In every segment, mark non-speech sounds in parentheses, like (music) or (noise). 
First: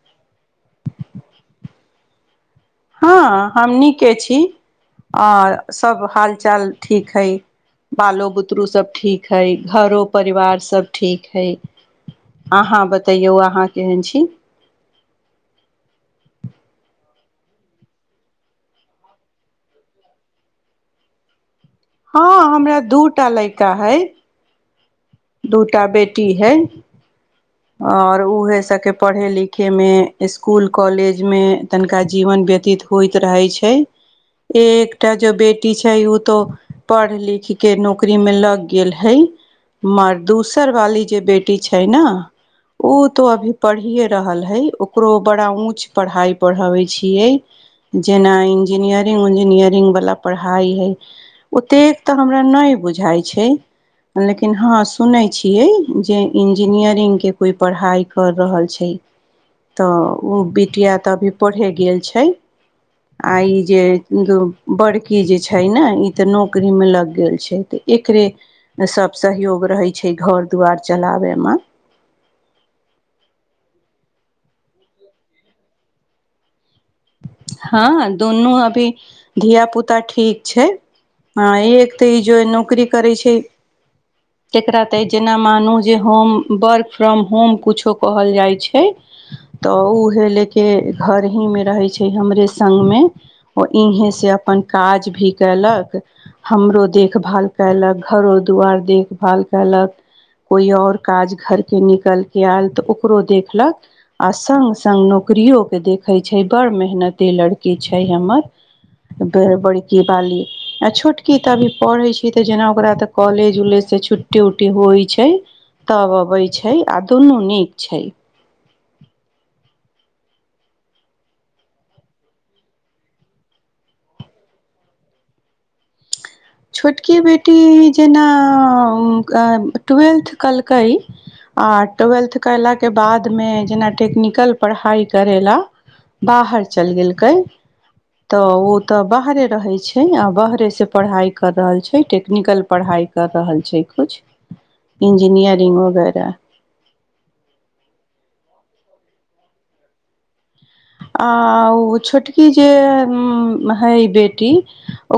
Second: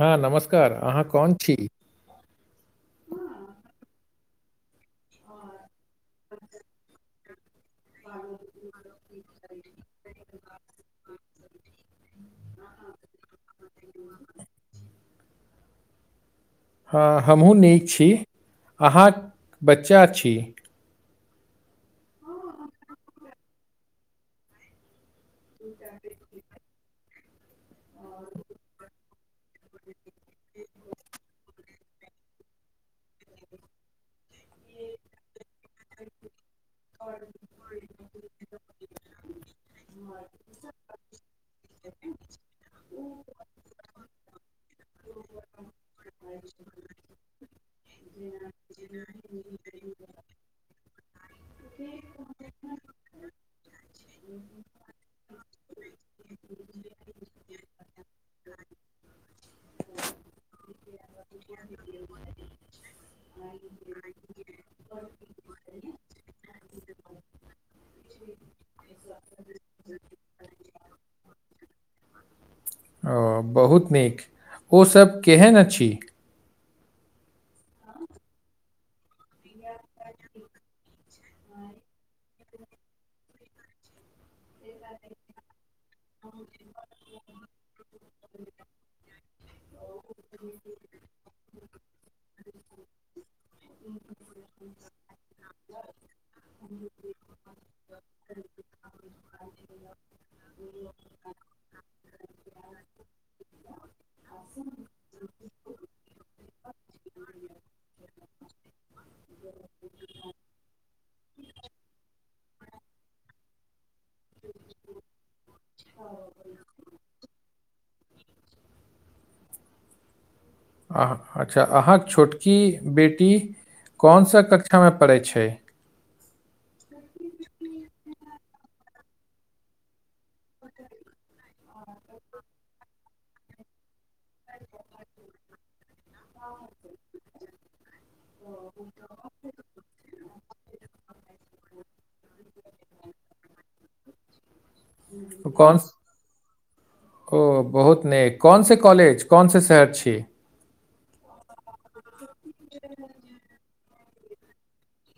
हँ नमस्कार, अहाँ कौन थी? हँ हम नीके छी आर सभ हाल चाल ठीक हइ बालो बुतरु सब ठीक है घरो परिवार सभ ठीक हइ आहाँ बतै आहाँ केहन छी हँ हमहूँ नीक छी अहाँक बच्चा छी हँ हमरा दूटा लैका हइ दूटा बेटी है आ ओहि सभके पढ़ाइ-लिखाइमे, स्कूल-कॉलेजमे तनिका जीवन व्यतीत होइत रहै छै (inaudible) एऽकटा जो बेटी छै ओ तो पढ़ लिखी के नौकरी मे लग गेल हई मर दूसर वाली जे बेटी टी छै ने उ तँ अभीये पढ़िए रहल है, ओकरो बड़ा ऊँच पढ़ाइ पढ़ाबैत छीयै। जेना इंजीनियरिंग-उंजीनियरिंग वला पढ़ाइ है ओतेक तऽ हमरा नहि बुझाइ छै लेकिन हँ सुनै छीयै जे इंजीनियरिंग के कोइ पढ़ाइ कर रहल छै तऽ उ बेटिया तऽ अभी पढ़े गेल छै आ ई जे बड़की जे छै ने ई तऽ नौकरी मे लग गेल छै एकरे सब सहयोग रहै छै घर दुआर चलाबैमे ओ बहुत नीक ओसभ केहन अछि हँ दुनू अभी धिया पुता ठीक छै हँ एक तऽ ई जे नौकरी करै छै जकरा तऽ जेना मानू जे होम वर्क फ्रॉम होम किछो कहल जाइ छै तऽ उ हे ले के घर ही मे रहै छै हमरे संग मे ओ इहे से अपन काज भी कैलक हमरो देखभाल कयलक घरो दुआर देखभाल कयलक कोई आओर काज घर के निकलि कऽ आयल तऽ ओकरो देखलक। आ संग संग नौकरियो के देखैत छै बड़ मेहनते लड़की छै हमर बड़की बाली आ छोटकी तऽ अभी पढ़ैत अछि, तो जेना ओकरा तँ कॉलेज-उलेजसँ छुट्टी-उट्टी होइत छै तब आबैत छै, आ दुनू नीक छै। अ अच्छा अहाँके छोटकी बेटी कोनसँ कक्षामे पढ़ैत छै छोटकी बेटी जेना ट्वेल्थ। कलकै आ ट्वेल्थ कैमरा के बादमे जेना टेक्निकल। कल पढ़ाइ करै लए बाहर चलि गेलकै तऽ ओ तऽ बाहरे रहे छै आ बाहरे से पढ़ाई कर रहल छै टेक्निकल पढ़ाइ कर रहल छै कुछ ओ कल इंजीनियरिंग वगैरह ओ बहुत ने कोनस कॉलेज कोनस शहर छी आ ओ छोटकी जे है बेटी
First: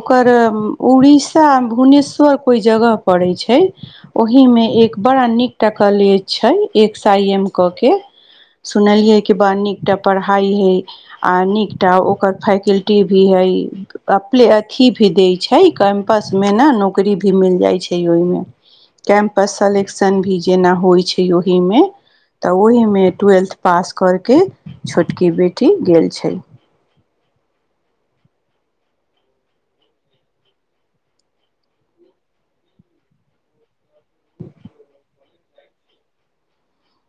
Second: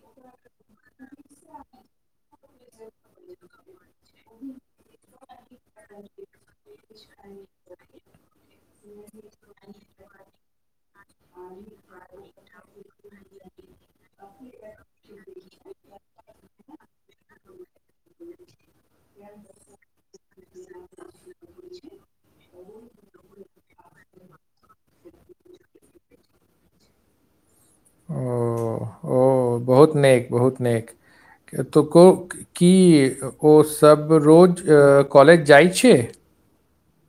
ओकर उड़ीसा भुवनेश्वर कोइ जगह पड़ैत छै ओहि मे एक बड़ा नीक टा कॉलेज छै, एक्स आई एम क के। सुनलियै जे बड्ड नीकटा पढ़ाइ है आ नीकटा ओकर फैकल टी भी हइ अपले अथि भी दै छै कैम्पसमे ने नौकरी भी मिल जाइ छै ओहिमे कैम्पस सेलेक्शन भी जेना होइ छै ओहीमे। तऽ ओहीमे ट्वेल्थ पास कऽ कऽ छोटकी बेटी गेल छै। ओ ओ बहुत निक बहुत निक एतूको की ओ सभ रोज कॉलेज जाइत छै?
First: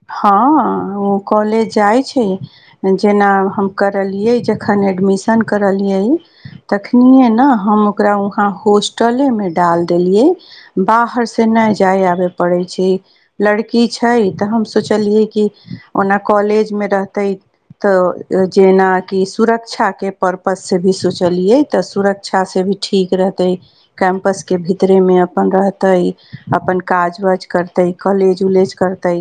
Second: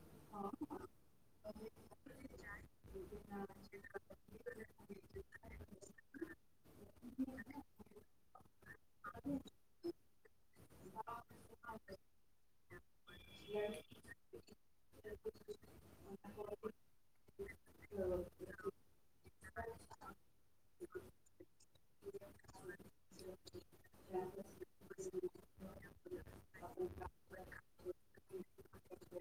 हँ, ओ कॉलेज जाइत छै। जेना हम करलियै जखन एडमिशन करलियै तखनिए न हम ओकरा ओहां होस्ट टले में डाल देलिये बाहर से न जाय आबे परै छै लड़की छै तऽ हम। सोचलियै की ओना कॉलेजमे रहैत तऽ जेना। कि सुरक्षा के परपस से जे भी सोचलियै तँ सुरक्षा लेल सेहो ठीक रहतै। कैम्पस के भीतरे मे अपन रहतई अपन काज वज करतै कॉलेज उलेज करतै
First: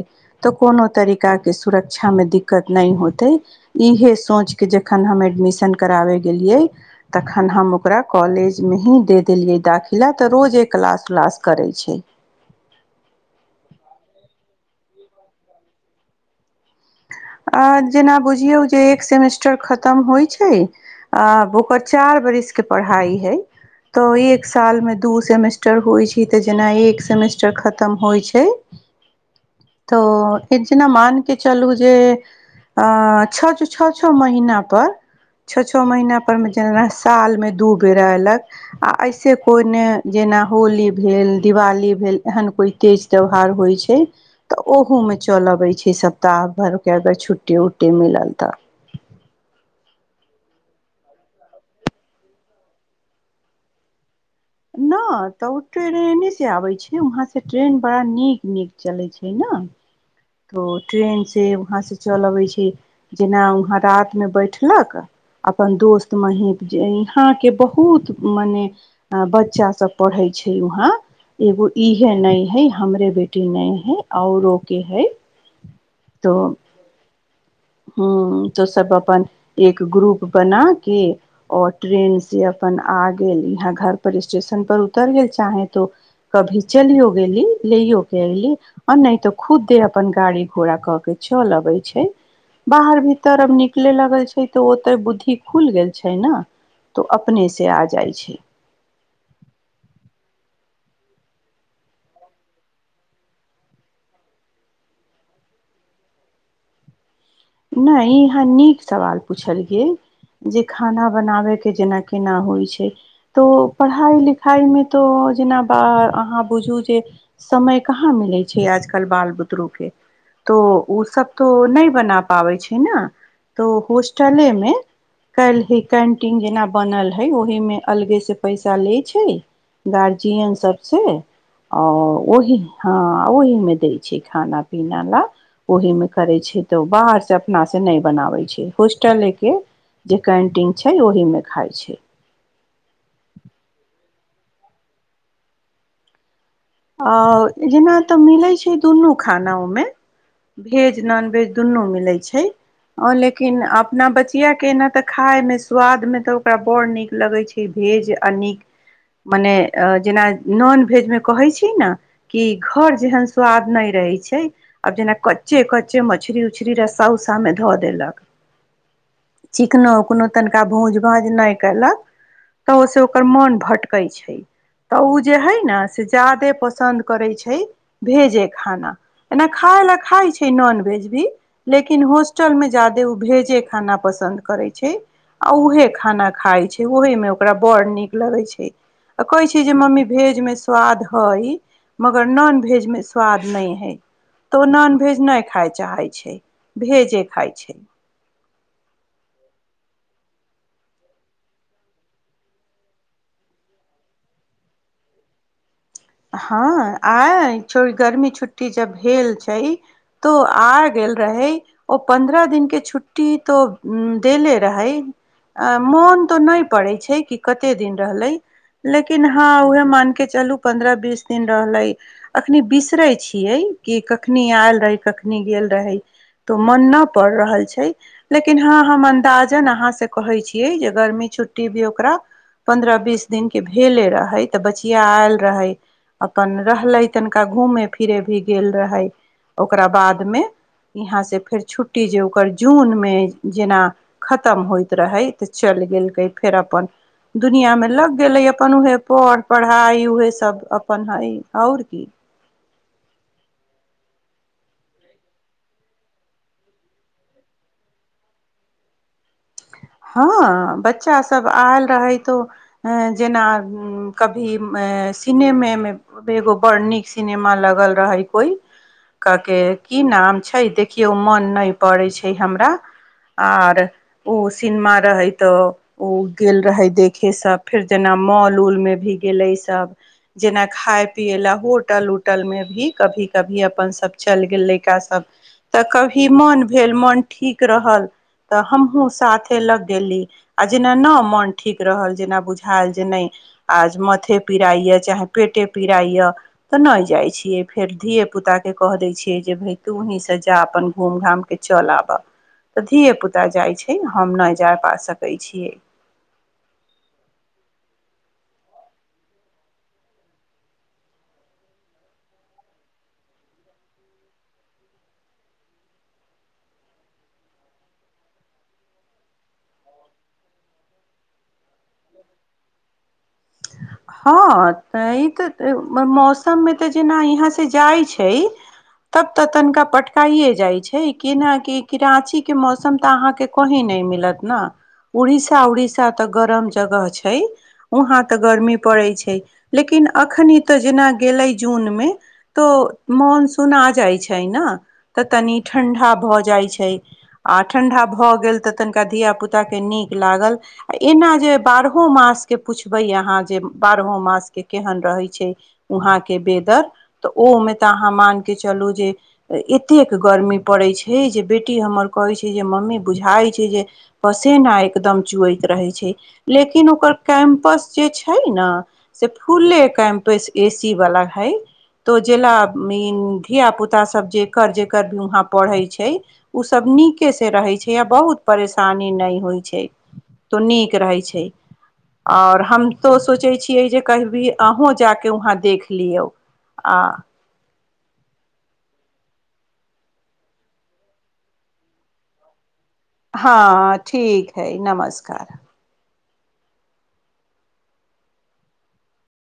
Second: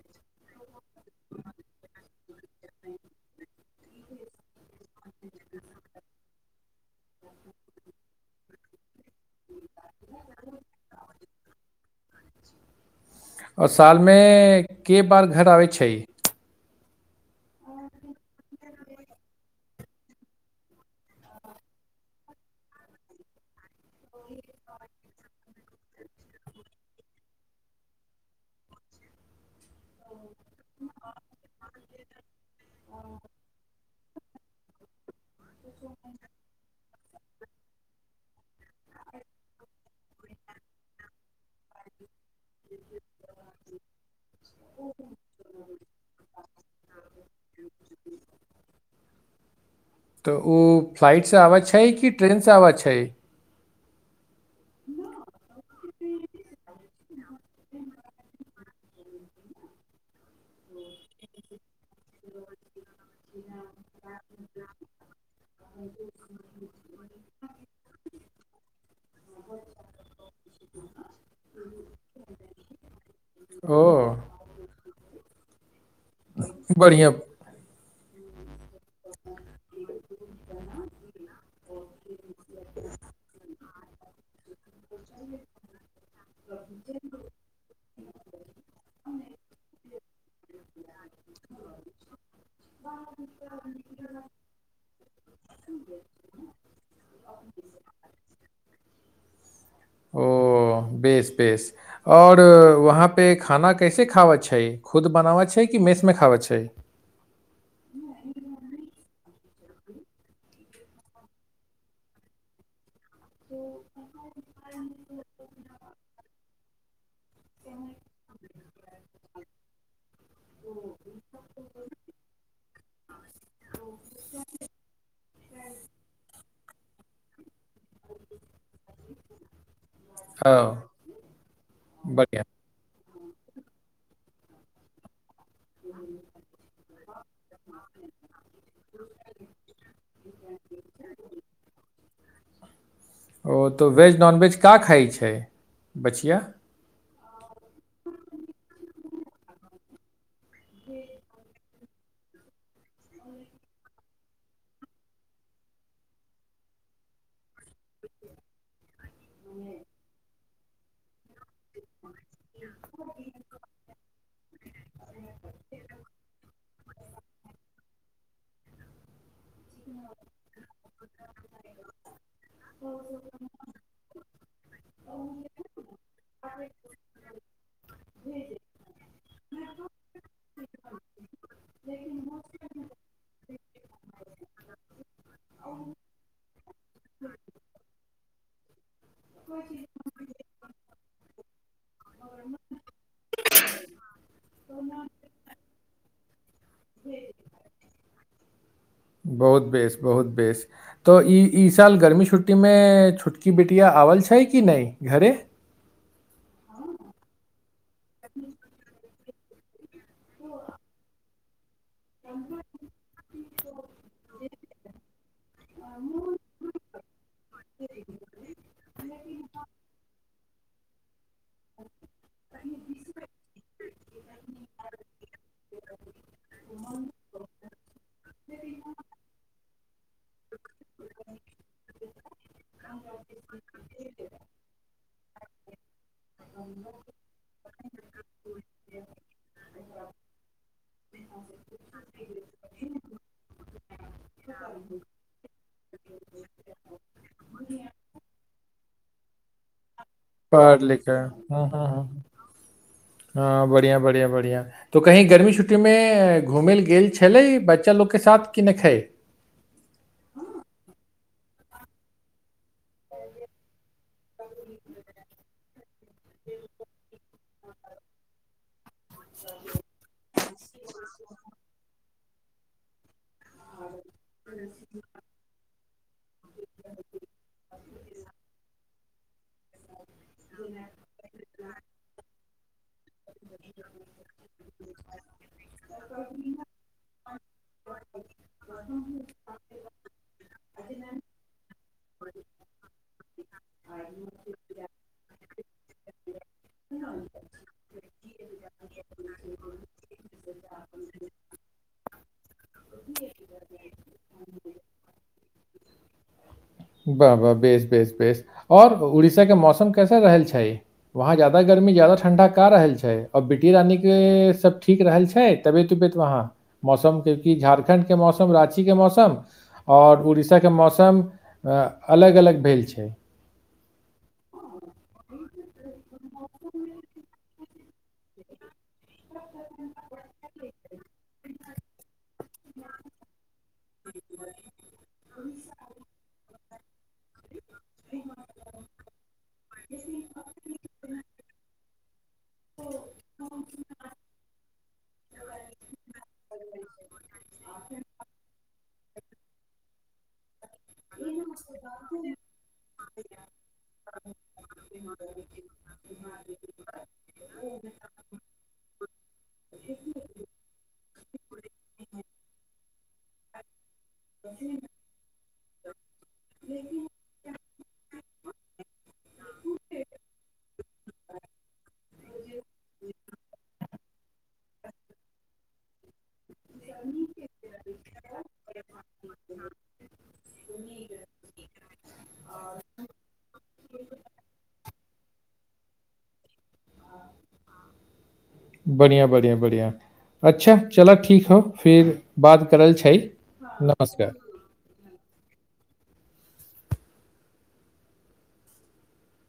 तऽ कोनो तरीकाके सुरक्षामे दिक्कत नहि होतै इएह सोचि कऽ जखन हम एडमिशन कराबै गेलियै तखन हम ओकरा कॉलेज में ही दे देलियै दाखिल त रोजे क्लास-उलास करै छै। आओ सालमे के बार घर आबैत छै आ जेना बुझियौ जे एक सेमेस्टर खतम होइत छै। अ ओकर चार बरिस के पढ़ाई है तऽ एक साल में दू सेमेस् टर होई छै तऽ जेना एक सेमेस्टर खतम हो छै तऽ जेना मान के चलू जे अ छठ छो छो महीना पर छो छो महीना पर मे जेना साल मे दू बेरा अयलक आ इसे कोइ ने जेना होली भेल दिवाली भेल एहन कोइ तेज त्यौहार होइत छै तऽ ओहोमे चल अबैत छै सप्ताह भर के अगर छुट्टी उट्टी मिलल तऽ तऽ ओ फ्लाइटसँ आबैत छै कि ट्रेनसँ आबैत छै नहि तऽ ओ ट्रेने से आबैत छै वहाँ से ट्रेन बड़ा नीक नीक चलैत छै ने तऽ ट्रेन से वहाँ से चल अबै छै जेना वहाँ रातमे बैठलक अपन दोस्त महीप जे यहाँके बहुत मने अ बच्चा सब पढ़ै छै वहाँ एगो इहे नै है हमरे बेटी नै ओ है औरो के है तऽ बढ़िआँ हूं तो सब अपन एक ग्रुप बना के और ट्रेन से अपन आ गेल यहाँ घर पर स्टेशन पर उतर गेल चाहे तो कभी चलियो गेली लेयो के अयली आ नहि तो खुद्दे अपन गाड़ी घोड़ा क के चल अबै छै बाहर भीतर अब निकले लगल छै तऽ ओते बुद्धि खुलि गेल छै ने तऽ ओ अपनेसँ आ जाइ छै ओ बेस बेस और वहाँ पे खाना कैसे खावा छै खुद बनावा छै कि मेसमे खावा छै नहि इहाँ नीक सवाल पूछलियै जे खाना बनाबयके जेना केना होइ छै तो पढ़ाइ लिखाइमे तऽ जेना ब अहाँ बुझू जे समय कहाँ मिलै छै आजकल बाल बुतरू के तो ओ सब तो नहि बना आबय छै ना तो हॉस्टले मे काल्हि कैंटीन जेना बनल हय ओहिमे अलगेसँ पैसा लै छै गार्जियन ओ सबसँ आ बढ़िआँ ओही हँ ओहि में दै छै खाना पीना ला ओहि मे करे छै तऽ बाहर अपना से नहि बनावे छै होस्टल के जे कैंटीन छै ओहि मे खााय छै ओ तऽ वेज नॉनवेज का खाइ छै बचिआ आ जेना तऽ मिलैत छै दुनू खाना ओहिमे भेज नॉनवेज दुनु मिलैत छै लेकिन अपना बची किया के एना तऽ खाायमे स्वादमे तऽ ओकरा बड़ नीक लगै छै भेज आ नीक मने जेना नॉन भेज मे कहैत छी ने कि घर जेहन स्वाद नहि रहै छै आब जेना कच्चे कच्चे मछरी उछरी रस्सा उस्सा मे धऽ देलक ह चीकनो उकोनो तनि त भूंज भाज नहि केलक तऽ ओय से ओकर मोन भटकै छै तऽ ओ जे हइ ने से ज्यादे पसन्द करै छै भेजे खाना एना खाय लए खाइ छै नॉनवेज भी लेकिन होॉस्टल मे ज्यादे ओ भेजे खाना पसन्द करैत छै आ उहे खाना खाइ छै ओहेमे ओकरा बड़ नीक लगै छै अ कहे छी जे मम्मी भेज मे स्वाद हय मगर नॉन भेज मे स्वाद नहि है तो ओ नॉन भेज नहि खाय चाहय छै भेजे खाइ छै बहुत बेस बहुत बेस तऽ ई ई साल गर्मी छुट्टीमे छोटकी बेटिया आओल छै कि नहि घरे हँ आयल जब गर्मी छुट्टी जब भेल छै तो आ गेल रहै ओ पन्द्रह दिन के छुट्टी तो देले रहे अ मोन तऽ नहि पड़ै छै कि कते दिन रहलै लेकिन हँ उह मान के चलू पन्द्रह बीस दिन रहले अखनी बिसरे छियै कि कखनी आयल रहै कखनी कखनी गेल रहै तो मन न पड़ रहल छै लेकिन हँ हम अन्दाजन अहाँ से कहै छियै जे गर्मी छुट्टी भी ओकरा पन्द्रह बीस दिन के भेले रहे ते बचिया आयल रहै अपन रहले तनिका घूमे फिर फिरे भी गेल रहै ओकरा बाद मे यहाँसँ फेर छुट्टी जे ओकर जूनमे जेना खतम होइत रहै तऽ चलि गेलकै फेर अपन दुनिया मे लग गेले अपन उऊहे पढ़ पढ़ाई उहे सब पढ़ अपन लिखऽ हइ ह आओर ह ह की हँ बढ़िया बढ़िया बढ़िया तऽ कहीँ गर्मी छुट्टीमे घूमय लेलए गेल छलै बच्चा लोकके साथ कि नहि खै हँ बच्चा सब आयल रहैत तो ह जेना कभी सिनेमामे एगो बड़ नीक सिनेमा लगल रहै कोई कऽ कऽ की नाम छै देखियौ मोन नहि पड़ै छै हमरा आर ओ सिनेमा तऽ ओ गेल रहे देखे सब फेर जेना मॉल उल मे भी गेले तब जेना खाय पियए ला होटल उटल में भी कभी कभी अपन सब चल गेल लड़का सब तऽ कभी मन भेल मन ठीक रहल त हमहु साथ से लग गेली आ जेना ने मोन ठीक रहल जेना बुझायल जे नहि आज माथे पीड़इए चाहे पेटे पीड़ाइए तऽ नहि जाइ छियै फेर धिये पुता के कह दै छियै जे भाय तू वहीं से जा अपन घूम घामके चल आबऽ तऽ धिय पुता जाइ छै हम नहि जा पा सकय छियै वाह वाह बेस बेस बेस आओर उड़ीसा के मौसम कैसा रहल छै वहाँ ज्यादा गर्मी ज्यादा ठंडा का रहल छै आऔर बेटी रानी के सब ठीक रहल छै तबियत उबत वहाँ मौसम के की झारखण्ड के मौसम राँची के मौसम आओर उड़ीसाके मौसम अलग अलग भेल छै हँ तऽ ई तऽ मौसममे तऽ जेना यहाँ से जाइ छै तब तऽ तनिका पटकाइे जाइ छै किनााक कि राँची के मौसम तऽ अहा के कही नहि मिलत ने उड़ीसा उड़ीसा तऽ गरम जगह छै वहाँ तऽ गर्मी पड़ै छै लेकिन एखन तऽ जेना गेलै जूनमे तो मनसून आ जाइ छै ने तऽ तनी ठंडा भऽ जाइ छै आ ठंढा भऽ गेल तऽ तनिका धिय पुताके नीक लागल आ एना जे बारहो मासके पुछबै अहाँ जे बरहो मास के केहन रहय छै वहाँ के वेदर त उ मे त अहाँ मानिके चलू जे एतेक गर्मी पड़ैत छै जे बेटी हमर कहैत छै जे मम्मी बुझाइत छै जे पसीना न एकदम चुएैत रहे छै लेकिन ओकर कैम्पस जे छै छै ना से फूले कैंपस एसी वाला हई तो जेला ई धियापुताासभ जेकर जेकर भी वहाँ पढ़ै छै उ सभ नीकेसँ रहैत छै आ बहुत परेशानी नहि होइत छै तो नीक रहै छै आओर हम तो सोचै छियै जे कहबी अहूँ जाके वहाँ देख लियौ आ हँ बढ़िया बढ़िया बढ़िया अच्छा चल ठीक हो फिर बात करल छै नमस्कार है नमस्कार